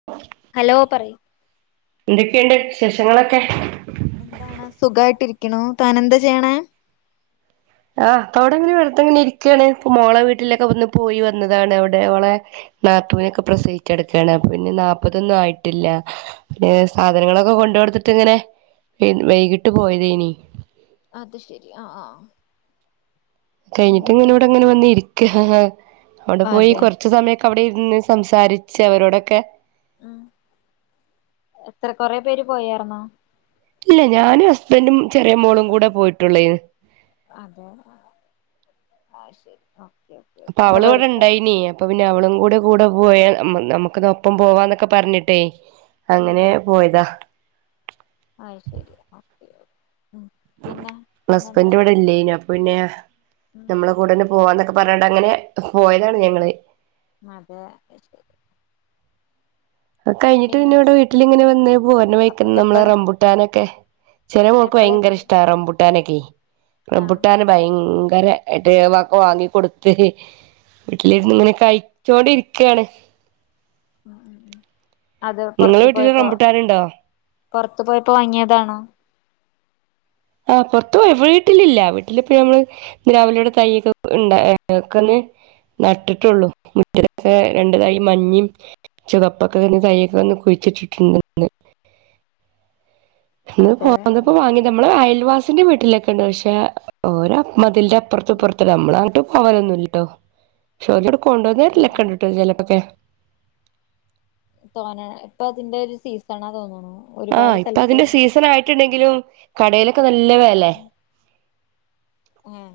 [inaudible] Hello പറയ് എന്തൊക്കെണ്ട് വിശേഷങ്ങളൊക്കെ? എന്താണ് സുഖയിട്ടിരിക്കണു താൻ എന്താ ചെയ്യണെ? ആഹ് ഇപ്പോ ഇവിടെങ്ങനെ വെറ്തങ്ങനെ ഇരിക്കാണ് ഇപ്പോ മോളെ വീട്ടിലൊക്കെ വന്ന് ഒന്ന് പോയി വ വന്നതാണ് അവിടെ ഓളെ നാത്തുനൊക്കെ പ്രസവിച്ചടക്കാണ് അപ്പൊ പിന്നെ നാപ്പതൊന്നും ആയിട്ടില്ല ഏ സാധനങ്ങളൊക്കെ കൊണ്ട് കൊടുത്തിട്ട് ഇങ്ങനെ വൈകിട്ട് പോയതേനി അത് ശെരി ആ ആ കഴിഞ്ഞിട്ട് ഇങ്ങനെ ഇവിടെ ഇങ്ങനെ വന്നിരിക്ക അവിടെ പോയി അതെ കൊറ റച്ച് സമയമൊക്കെ അവിടെ ഇരുന്ന് സംസാരിച്ച് അവരോടൊക്കെ ആ എത്ര കൊറെ പേര് പോയേര്ന്നോ ഇല്ലയ് ഞാനും ഹസ്ബൻഡും ചെറിയ മോളും കൂടെ പോയിട്ടൊള്ളേന്നു. അതെ ആ ശരി അഹ് ശരി അപ്പൊ അവള് ഇവിടെ ഇണ്ടായിനീ അപ്പൊ പിന്നെ അവളും കൂടെ കൂടെ പോയ നമുക്ക് ഇന്ന ഒപ്പം പോവാന്നൊക്കെ പറഞ്ഞിട്ടേ ഉം അങ്ങനെ പോയതാ അഹ്ശരി ഓക്കേ ഹസ്ബൻഡ് ഇവിടെ ഇല്ലെയ്നു അപ്പൊ പിന്നെ ഉം നമ്മളെ കൂടെന്നെ പോവാന്നൊക്കെ പറഞ്ഞണ്ട് അങ്ങനെ പോയതാണ് ഞങ്ങള് അതെ അയ്ശരി കഴിഞ്ഞിട്ട് പിന്നെ ഇവിടെ വീട്ടിലിങ്ങനെ വന്ന് പോര്ണേ അപ്പൊ വയ്ക്കനെ നമ്മളെ എപ്പഴാ റംമ്പുട്ടാനൊക്കെ ചെറിയ മോൾക്ക് എപ്പഴാ ഭയങ്കര എത്തി ഇഷ്ട റംബുട്ടാനൊക്കെ ആഹ് റംബുട്ടൻ ഭയങ്കര ആയിട്ട് ഒക്കെ വാങ്ങി കൊടുത്ത് വീട്ടിലി ഇരുന്ന് ഇങ്ങനെ കഴിച്ചോണ്ടിരിക്കണ് ഉം ഉം ഉം അത് നിങ്ങളെ വീട്ടില് റംമ്പുട്ടാൻ ഉണ്ടോ? പുറത്ത് പോയപ്പോ വങ്ങിയതാണോ ആഹ് പൊറത്ത് പോയപ്പൊ വീട്ടിലില്ല വീട്ടില ഇപ്പ നമ്മള് പിലാവിലെയുടെ തൈയ് ഒക്കെ ഉണ്ടക്കന്ന് നട്ടിട്ടുള്ളൂ മുറ്റത്ത് രണ്ടതൈയ് മഞ്ഞിം ചുവപ്പൊക്കെ തന്നെ തയ്യൊക്കന്ന് കുഴിച്ചിട്ടിട്ടുണ്ടന്ന് ഇന്ന് അതെ പോന്നപ്പോ ഉം വാങ്ങി ഉം നമ്മള് അയൽവാസിന്റെ വീട്ടിലൊക്കെ ഉണ്ട് പക്ഷെ ഓലെ മതിലന്റെ അപ്പറതും ഇപ്പറതുംല്ലേ നമ്മള് അങ്ങട്ട് പോവലൊന്നും ഇല്ലട്ടോപക്ഷേഓല് ഉം ഇങ്ങട്ട്കൊണ്ടന്നരലൊക്കെ ഉം ഇണ്ട് ട്ടോ ചെലതൊക്കെ തോന്നെഇപ്പൊ അതിന്റെ ഒരു സീസണാ തോന്നുണു ഒരുപാട് ആഹ് ഇപ്പൊ സ്ഥലത്ത് അതിന്റെ സീസൺ ആയിട്ടുണ്ടെങ്കിലും കടയിലൊക്കെ നല്ല വെലെ ഉം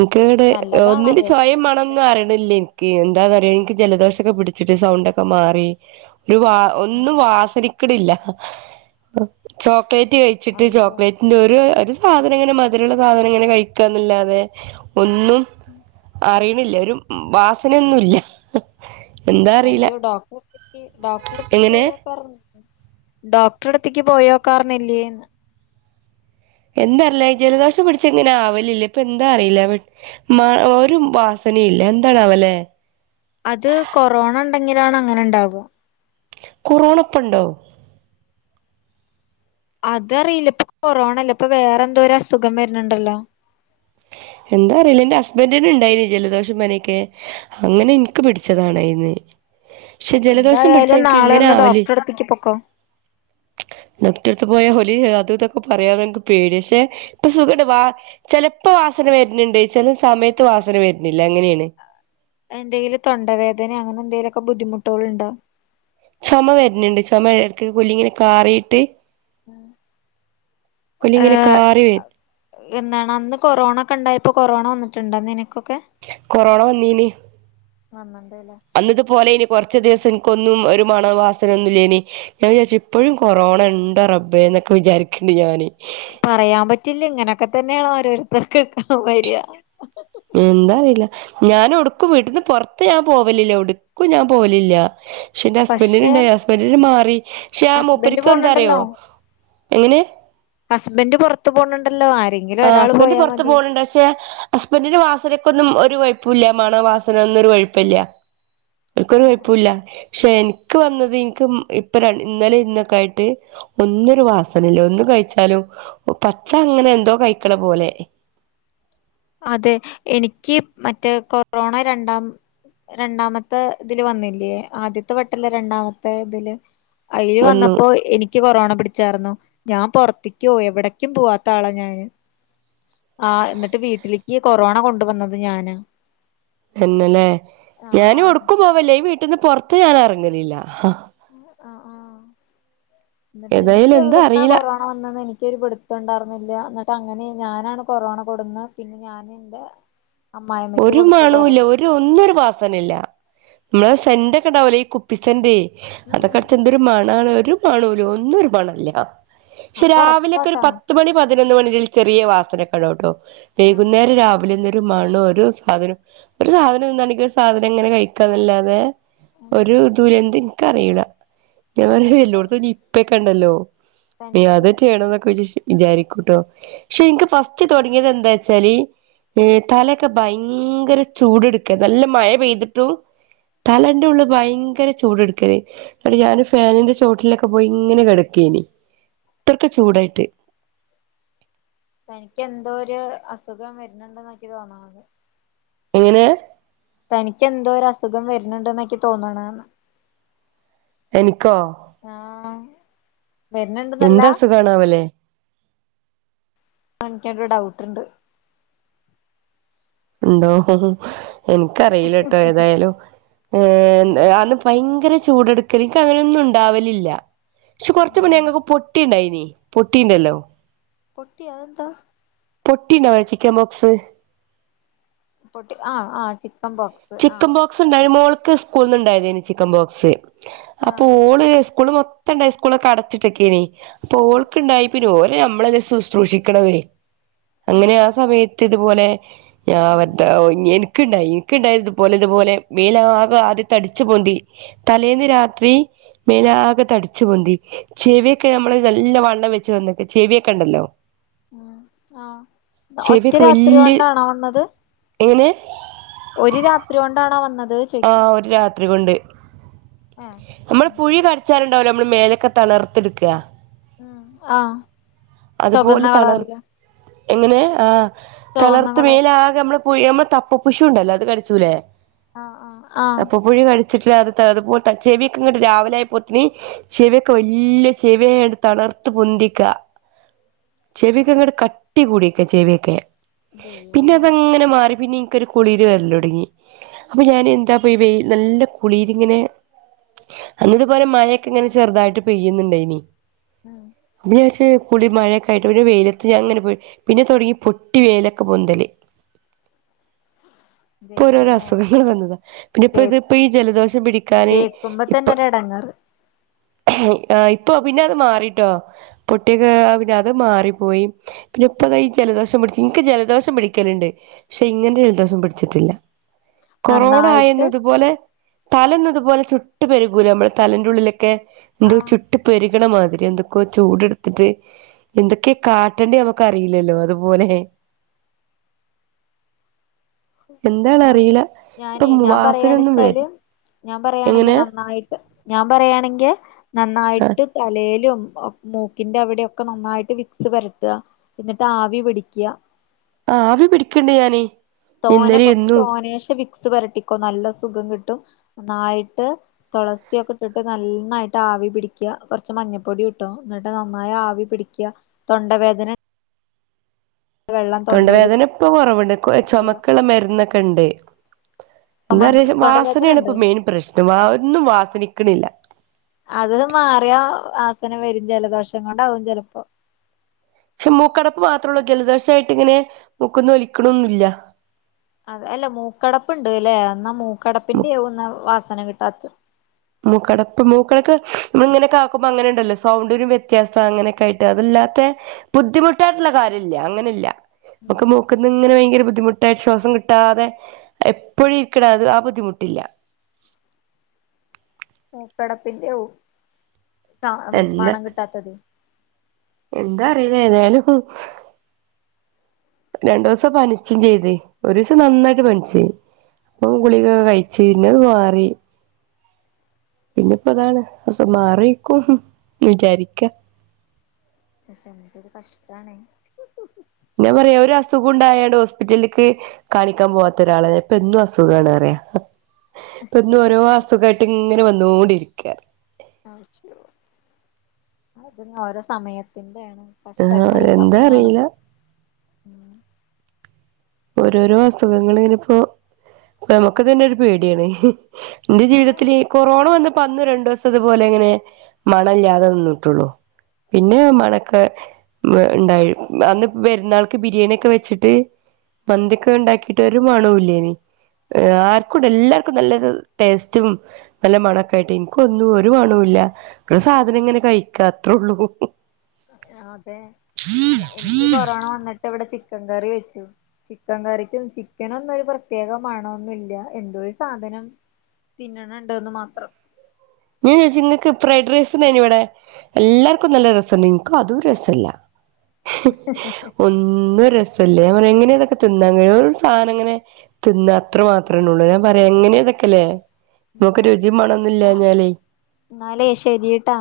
ഇൻക്ക് വടെ ഒന്നിന്റെ നല്ലതാണത് ചൊയെ മണ്ണോം അതെ ഒന്നും അറീണില്ലെ എന്താണന്ന് അറിയോ ഇൻക്ക് ജലദോഷൊക്കെ പിടിച്ചിട്ട് സൗണ്ട് ഒക്കെ മാറി ഒരു വ ഒന്നും വാസനിക്ക്ണില്ല ചോക്ലേറ്റ് കഴിച്ചിട്ട് അയ്യോ ചോക്ലേറ്റ് ന്റെ ഒരു ഒരു സാധനം ഇങ്ങനെ മധുരള്ള സാധനം ഇങ്ങനെ കഴിക്കാന്നല്ലാതെ ഒന്നും ഉം അറീണില്ല ഒരു വാസനൊന്നുംല്ല അയ്യോ ഡോക്ടറെത്തേക്ക് ഡോക്ടറെടുത്തേക്ക് എങ്ങനെ പോയാക്കാർന്നു ഡോക്ടറടുത്ത്ക്ക് പോയോക്കാർന്നില്ലേന്ന് എന്താറിയില്ല ജലദോഷം പിഠിച്ച ഇങ്ങനെ ആവലില്ല ഇപ്പൊ എന്താ അറിയില്ല മ ഒരു വാസനയില്ല എന്താണോവോലെ അത് കൊറോണ ഉണ്ടെങ്കിലാണ് അങ്ങനെ ഉണ്ടാവും കൊറോണപ്പണ്ടോ അതറിയില്ല ഇപ്പൊ കൊറോണല്ല ഇപ്പൊ വേറെ എന്തോ ഒരു അസുഖം വരുന്നുണ്ടല്ലോ എന്താ അറിയില്ലേ എന്റെ ഹസ്ബൻന്റിന് ഉണ്ടായിന്നി ജലദോഷംപനിക്കെ അങ്ങനെ എനിക്ക് പിടിച്ചതാണ് ഏയ്ന്ന് പക്ഷെ ജലദോഷം പിടിച്ചാ എന്തായാലും എനിക്ക് നാളെ ഇങ്ങനെ ഒന്ന് ആവല് ഡോക്ടറെടുത്തേക്ക് പൊക്കോ ഡോക്ടർത്ത് പോയാ ഓല് അത് ഇതൊക്കെ പറയാെന്ന് എനിക്ക് പേടിയാ ക്ഷെ ഇപ്പൊ സുഖആയിട്ട് വ ചിലപ്പോ വാസന വര്ണ് ണ്ട് ചില സമയത്ത് വാസന വര്ണില്ല അങ്ങനെണ് എന്തെങ്കിലും തൊണ്ടവേദന അങ്ങനെ എന്തെങ്കിലുമൊക്കെ ബുദ്ധിമുട്ടോള് ണ്ടോ ചുമ വരുന്നുണ്ട് ചുമ ഇക്ക് കുല്ലി ഇങ്ങനെ കാറിയിട്ട് കൂലി ഇങ്ങനെ കാറി വെരും എന്നാണ് അന്ന് കൊറോണ ഒക്കെ ഇണ്ടായിപ്പോ കൊറോണ വന്നിട്ടുണ്ടോ നിനക്കൊക്കെ കൊറോണ വന്നീന് വന്നിണ്ടല്ലേ അന്ന് ഇതുപോലെനി കൊറച്ച് ദിവസം എനിക്കൊന്നും ഒരു മണോ വാസനെ ഒന്നും ഇല്ലേനി ഞാൻ വിചാരിച്ച് ഇപ്പോഴും കൊറോണ ഉണ്ടോ റബ്ബേ എന്നൊക്കെ വിചാരിക്ണ്ട് ഞാന് പറയാൻ പറ്റില്ല ഇങ്ങനൊക്കെ തന്നെയണ് ഓരോരുത്തർക്ക് വര്യാ എന്താ അറിയില്ല ഞൻ എവ്ട്ക്കും വീട്ടിൽന്ന് പൊറത്ത് ഞാൻ പോവലില്ല ഇവ്ട്ക്കും ഞാൻ പോവലില്ല പക്ഷെ എന്റെ ഹസ്ബന്ഡന് പക്ഷെ ഉണ്ടായി ഹസ്ബന്ഡന് മാറി പക്ഷെ ആ ഹസ്ബൻഡ് മുൂപ്പരിക്ക് എന്താറിയോ പോണുണ്ടല്ലോ എങ്ങനെ ഹസ്ബന്ഡറ് പുറത്ത് പോണുണ്ടല്ലോ ആര് ആ ഹസ്ബന്ഡറ് പുറത്ത് പോണണ്ട് പക്ഷെ ഹസ്ബൻഡിന് വാസനക്കൊന്നും ഒരു കൊഴപ്പുല്ല മണവാസന ഒന്നും ഒരു കൊഴപ്പല്ല്യ എനിക്കൊരു കൊഴപ്പഇല്ല പക്ഷെ എനിക്ക് വന്നത് എനിക്ക് ഇപ്പ ഇന്നലെ ഇന്നൊക്കെ ആയിട്ട് ഒന്നൊരു വാസനല്ല ഒന്ന് കഴിച്ചാലും പച്ച അങ്ങനെ എന്തോ കഴിക്കണ പോലെ അതെ എനിക്ക് മറ്റേ കൊറോണ രണ്ടാം രണ്ടാമത്തെ ഇതില് വന്നില്ലേ ആദ്യത്തെ വെട്ടല്ല രണ്ടാമത്തെ ഇതില് അയില് വന്നു വന്നപ്പോ എനിക്ക് ക്ക് കൊറോണ പിടിച്ചായിരുന്നു ഞാൻ പുറത്തേക്കോ എവിടേക്കും പോവാത്ത ആളാ ഞാന് ആ എന്നിട്ട് വീട്ടിലേക്ക് കൊറോണ കൊണ്ട വന്നത് ഞാന തന്നല്ലേ ഞാനും ഒടുക്കും പോവല്ല ഈ വീട്ടിന്ന് പുറത്ത് ഞാൻ ഇറങ്ങലില്ല ആഹ് ആ ആഹ് എന്നിട്ട് എനിക്ക് ഏതായാലും എന്താ എവിടുന്നാ അറിയില്ല കൊറോണ റോണവന്നത് എനിക്കൊരു പിടുത്തുണ്ടാർന്നില്ല എന്നിട്ട് അങ്ങനെ ഞാനാണ് കൊറോണ കൊടുന്നത് പിന്നെ ഞാന് എന്റെ അമ്മായിമ്മയ്ക്ക് ഒരു കൊടുത്ത കുറ മണുല്ല ഒരു ഒന്നൊരു വാസനല്ല നമ്മള സെന്റൊക്കെ ഉണ്ടാവലേ ഈ കുപ്പിസെന്റ ഉം അതൊക്കെ അടുത്ത് ഒരു മണാണ് ഒരു മണല്ല ഒന്ന് ഒരു മണംഇല്ല പക്ഷെ അപ്പൊ രാവിലെക്കെ ഒര് ഉറപ്പാട്ടാ പത്ത് പത്ത് മണി പതിനൊന്ന് മണിൽ ചെറിയ വാസനക്കട കേട്ടോ ആഹ് വൈകുന്നേരം രാവിലെന്നരു മണ ഒരു സാധനം ഒരു സാധനം എന്താണെങ്കിൽ സാധനം എങ്ങനെ കഴിക്കാതല്ലാതെ ഉം ഒരു ഇ ദൂല്ലഎന്ത് എനിക്ക അറിയില ഞാൻ എന്തോ എല്ലടത്തും നീപ്പയൊക്കെ ഉണ്ടല്ലോ അ തനിക്ക് തെറ്റാണൊ എന്നൊക്കെ വി വിചാരിക്കൂട്ടോ പക്ഷെ ഇനിക്ക് ഫസ്റ്റ് തുടങ്ങിയത് എന്താ വച്ചാല് തല ക്കെ ഭയങ്കര ചൂട്എടുക്ക നല്ല മഴ പെയ്തിട്ടും തലന്റെ ഉള്ള് ഭയങ്കര ചൂട്എടുക്കല് ങ്ങനെ ഞാന് ഫാനിന്റെ ചുവട്ടിലൊക്കെ പോയി ഇങ്ങനെ കിടക്കേനി ഇത്രക്കെ ചൂടായിട്ട് തനിക്ക് എന്തോ ഒരു അസുഖം വരുന്നുണ്ട എന്ന എനിക്ക് തോന്നണത് എങ്ങനെ തനിക്ക് എന്തോ ഒരു അസുഖം വരുന്നുണ്ട് ന്ന എനിക്ക് തോന്നണാണ് എനിക്കോ ആഹ് വരുന്നുണ്ടെന്നല്ല എന്താ സുഖണാവല്ലേ എനിക്കരു ഡൗട്ട്ണ്ട് ഉണ്ടോ എനിക്കറിയിലട്ടോ ഏതായാലും ഉം ഏഹ് അന്ന് ഭയങ്കര ചൂടെടുക്കല് എനിക്ക് അങ്ങനെ ഒന്നും ഉണ്ടാവലില്ല. പക്ഷേ കൊറച്ച് മുന്നേ ഏഹ് ഞങ്ങൾക്ക് പൊട്ടിണ്ടായിനി പൊട്ടിണ്ടല്ലോ. പൊട്ടി അതെന്താ? പൊട്ടിണ്ടോ ചിക്കൻ ബോക്സ് പൊട്ടി ആഹ് ആഹ് ചിക്കൻ ബോക്സ്. ചിക്കൻ ആഹ് ബോക്സ് ഉണ്ടായ മോൾക്ക് സ്കൂളിന്ന്ണ്ടായതെനി ചിക്കൻ ബോക്സ് അപ്പോ ആഹ് ഓള് സ്കൂള് മൊത്തണ്ടായി സ്കൂളൊക്കെ അടച്ചിട്ടക്കേനി അപ്പോ ഓൾക്കിണ്ടായി പിന്നെ ഓര് നമ്മളെ ശുശ്രു ശ്രൂഷിക്കണത് അങ്ങനെ ഉം ആ സമയത്ത് ഇതുപോലെ ഞാൻ മറ്റേ എനി ക്കിണ്ടായി ഇനക്കിണ്ടായി ഇതുപോലെ ഇതുപോലെ മേലാകെ ആദ്യം തടിച്ചു പൊന്തി. തലേന്ന് രാത്രി മേലാകെ തടിച്ചു പൊന്തി. ചെവിയൊക്കെ നമ്മള് നല്ല വണ്ണം വെച്ച് വന്ന ചെവിയൊക്കെ ഉണ്ടല്ലോ. ഉം ആഹ് ഒറ്റ ചെവിയൊക്കെ രാത്രി വല്യയ കൊണ്ടാണോ വന്നത് എങ്ങനെ ഒരു രാത്രി കൊണ്ടാണോ വന്നത്. ചോയ്ക്ക ആഹ് ഒരു രാത്രി കൊണ്ട് ഏഹ് നമ്മളെ ഉം പുഴു കടിച്ചാല്ണ്ടാവല്ലോ നമ്മള് മേലൊക്കെ തണർത്തെടുക്ക. ഉം ആഹ് അതുപോലെ ചൊകന്ന തണിർ കളറില് എങ്ങനെ ആഹ്. ചുവന്ന തളർത്ത് കളർ മേല് ആകെ നമ്മള് നമ്മ തപ്പ പുഷു ഉണ്ടല്ലോ അത് കടിച്ചൂലേ ആഹ് ആഹ് ആഹ് പുഴു കടിച്ചിട്ട് അത് അതുപ്പോൽ ത ചെവിക്കെ ഇങ്ങട്ട് രാവിലെ ആയപ്പോത്തിന് ചെവി ഒക്കെ വല്യ ചെവിയായാണ്ട് തളർത്ത് പൊന്തിക്ക. ചെവി ഒക്കെ ഇങ്ങട്ട് കട്ടി കൂടിയക്ക ചെവിയൊക്കെ. പിന്നെ ദൈവമേ അതങ്ങനെ മാറി പിന്നെ എനിക്കൊരു കുളിര് വരല് തുടങ്ങി, അപ്പോ ഞാൻ എ എത്താപ്പോ ഈ വെയിൽ നല്ല കുളിരിങ്ങനെ അന്നതുപോലെ മഴയൊക്കെ ഇങ്ങനെ ചെറുതായിട്ട് പെയ്യുന്നുണ്ടാനി. ഉം പിന്നെ ഞാൻ വിചാരിച്ച് കുളി മഴൊക്കെ ആയിട്ട് പിന്നെ വെയിലത്ത് ഞാൻ അങ്ങനെ പോയി. പിന്നെ തൊടങ്ങി പൊട്ടി മേലക്കെ പൊന്തല്. ഇപ്പ ഓരോരോ ദൈവമേ അസുഖങ്ങൾ വന്നതാ പിന്നെ ഇപ്പ കേ ഇതിപ്പോ ഈ ജലദോഷം പിടിക്കാന് ഇപ്പോ എടങ്ങാറ്. ഇപ്പോ പിന്നെ അത് മാറിട്ടോ പൊട്ടിക്കെ പിന്നെ അത് മാറിപ്പോയി. പിന്നെ ഇപ്പോ കൈ ജലദോഷം പിടിച്ച് ഇൻക്ക് ജലദോഷം പിടിക്കലുണ്ട്. ക്ഷെ ഇങ്ങനൊരു ജലദോഷം പിടിച്ചിട്ടില്ല കൊറോണ നന്നായിട്ട് ആയന്നതുപോലെ തലന്നതുപോലെ ചുട്ട് പെരുകൂല നമ്മള് തലന്റെ ഉള്ളിലൊക്കെ എന്തൊ ആഹ് ചുട്ട് പെരുകണ മാതിരി എന്തൊക്കെ ചൂട് എടുത്തിട്ട് എന്തൊക്കെ കാട്ടേണ്ടി നമുക്ക് അറിയില്ലല്ലോ അതുപോലെ എന്താന്ന് ഞാൻ അറിയില്ല ഇപ്പോ ഞാനേ മു ഞാൻ വാസനൊന്നും വരു പറയാണ്ച്ചാല് ഞാൻ പറയാണെങ്കിൽ നന്നായിട്ട് ഞാൻ പറയാണെങ്കിൽ നന്നായിട്ട് തലേലും ഒ മൂക്കിന്റെ അവിടെയൊക്കെ നന്നായിട്ട് വിക്സ് പരത്തുക, എന്നിട്ട് ആവി പിടിക്കുക. ആവി പിടിക്കിണ്ട് ഞാന്. തോനെ ഇന്നലെ കൊറച്ച് ഇന്നും തോനശെ വിക്സ് പെരട്ടിക്കോ നല്ല സുഖം കിട്ടും നന്നായിട്ട് തുളസിയൊക്കെ ഇട്ടിട്ട് നന്നായിട്ട് ആവി പിടിക്കുക, കുറച്ച് മഞ്ഞപ്പൊടി ഇട്ടോ, എന്നിട്ട് നന്നായി ആവി പിടിക്കുക, തൊണ്ടവേദന വെള്ളം തൊണ്ട തൊണ്ടേൽ വേദന ഇപ്പോ കുറവുണ്ട്, പിടിക്കുക ചുമക്കുള്ള മരുന്നൊക്കെ ഉണ്ട്. എന്താ പറയാ തൊണ്ടവേദന വാസനയാണ് ഉണ്ട് ഇപ്പോ മെയിൻ പ്രശ്നം ഒന്നും വാസനിക്കണില്ല. അത് മാറിയാ വാസന വരും, ജലദോഷം കൊണ്ടാവും ചെലപ്പോ പക്ഷേ മൂക്കടപ്പ് മാത്ര ഉള്ളൂ, ജലദോഷായിട്ടിങ്ങനെ മൂക്കൊന്ന് ഒലിക്കണൊന്നുംല്ല. അതെ അല്ല മൂക്കടപ്പ്ണ്ട് ല്ലേ എന്നാ മൂക്കടപ്പിന്റെയാവും എന്നാ വാസന കിട്ടാത്തെ മൂക്കടപ്പ് മൂക്കടക്ക് നമ്മള് ഇങ്ങനൊക്കെ ആക്കുമ്പോ അങ്ങനെ ഒണ്ടല്ലോ സൗണ്ടരു വ്യത്യാസം അങ്ങനെക്കായിട്ട് അതല്ലാത്തെ ബുദ്ധിമുട്ടായിട്ടുള്ള കാര്യല്ല അങ്ങനില്ല ഉം നമുക്ക് മൂ ക്ക്‌ന്ന് ഇങ്ങനെ ഭയങ്കര ബുദ്ധിമുട്ടായി ശ്വാസം കിട്ടാതെ എപ്പോഴും ഇരിക്കണം അത് ആ ബുദ്ധിമുട്ടില്ല കടപ്പിന്റെ ആവും എന്താ മണം കിട്ടാത്തത് എന്താ അറിയില ഏതായാലും രണ്ടു ദിവസം പനിച്ചും ചെയ്ത് ഒരു ദിവസം നന്നായിട്ട് പനിച്ച് ഇപ്പം ഗുളിക കഴിച്ചു പിന്നെ അത് മാറി പിന്നെപ്പ അതാണ് അസുഖം മാറിയിക്കും ന്ന് വിചാരിക്ക ക്ഷെ എമക്കരു കഷ്ടാണെ ഞാൻ പറയാ ഒരു അസുഖം ഉണ്ടായാണ് ഹോസ്പിറ്റലിലക്ക് കാണിക്കാൻ പോവാത്ത ഒരാളെ ഇപ്പൊ എന്നും അസുഖണ പറിയ ഇപ്പൊ ഇന്ന് ഓരോ അസുഖായിട്ടും ഇങ്ങനെ വന്നോണ്ടിരിക്ക അയ്യോ അതിങ്ങ് ഓരോ സമയത്തിന്റെ ആണ് ആഹ് എന്താ അറിയില്ല ഉം ഓരോരോ അസുഖങ്ങള ഇങ്ങനെപ്പോനമുക്ക് തന്നെ ഒരു പേടിയാണ് എന്റെ ഏ ജീവിതത്തിൽഈ കൊറോണ വന്നപ്പ അന്ന് രണ്ടു ദിവസ ഇത്പോലെ ഇങ്ങനെ മണല്ലാതെ നിന്നിട്ടുള്ളൂ പിന്നെ മണക്കെ ഉണ്ടായി അന്ന് പെരുന്നാൾക്ക് ബിരിയാണിക്കെ വെച്ചിട്ട് മന്തിയൊക്കെ ഉണ്ടാക്കിട്ടരു മണൂല്ലേന ആർക്കുംണ്ട് എല്ലാർക്കും നല്ലരു ടേസ്റ്റും നല്ല മണക്കായിട്ട് എനിക്ക ഒന്നും ഒരു മണല്ല ഒരു സാധനം ഇങ്ങനെ കഴിക്കാ അത്രേ ഉള്ളൂ അതെ എനിക്ക് കൊറോണ വന്നിട്ട് ഇവിടെ ചിക്കൻ കറി വെച്ചു ചിക്കൻ കറിക്ക് ചിക്കനൊന്നും ഒരു പ്രത്യേക മണൊന്നുമല്ല എന്തോ ഒരു സാധനം തിന്നണണ്ട്ന്ന് മാത്രം ഞാൻ ചോദിച്ചി ഇക്ക് ഫ്രൈഡ് റൈസ് ഉണ്ടായിനി ഇവടെ എല്ലാർക്കും നല്ല രസുണ്ട് നിക്കും അതും രസല്ല ഒന്നും ഒന്നും ഒരു രസല്ല എങ്ങനെതൊക്കെ തിന്നാൻ കഴിയ ഒരു സാനം ഇങ്ങനെ തിന്ന അത്ര മാത്രേ ഉള്ളൂ ഞാൻ പറയാ എങ്ങനെ അതൊക്കെല്ലേ ഉം നമുക്ക് രുചിയ ആയിക്കോട്ടെ എന്നാ മണംന്നുമില്ലഞ്ഞാല് എന്നാലേ ശരിട്ടാ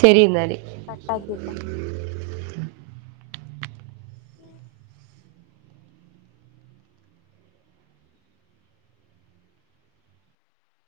ശരി എന്നാല് കട്ടാക്കിക്കോ ഉ [unintelligible]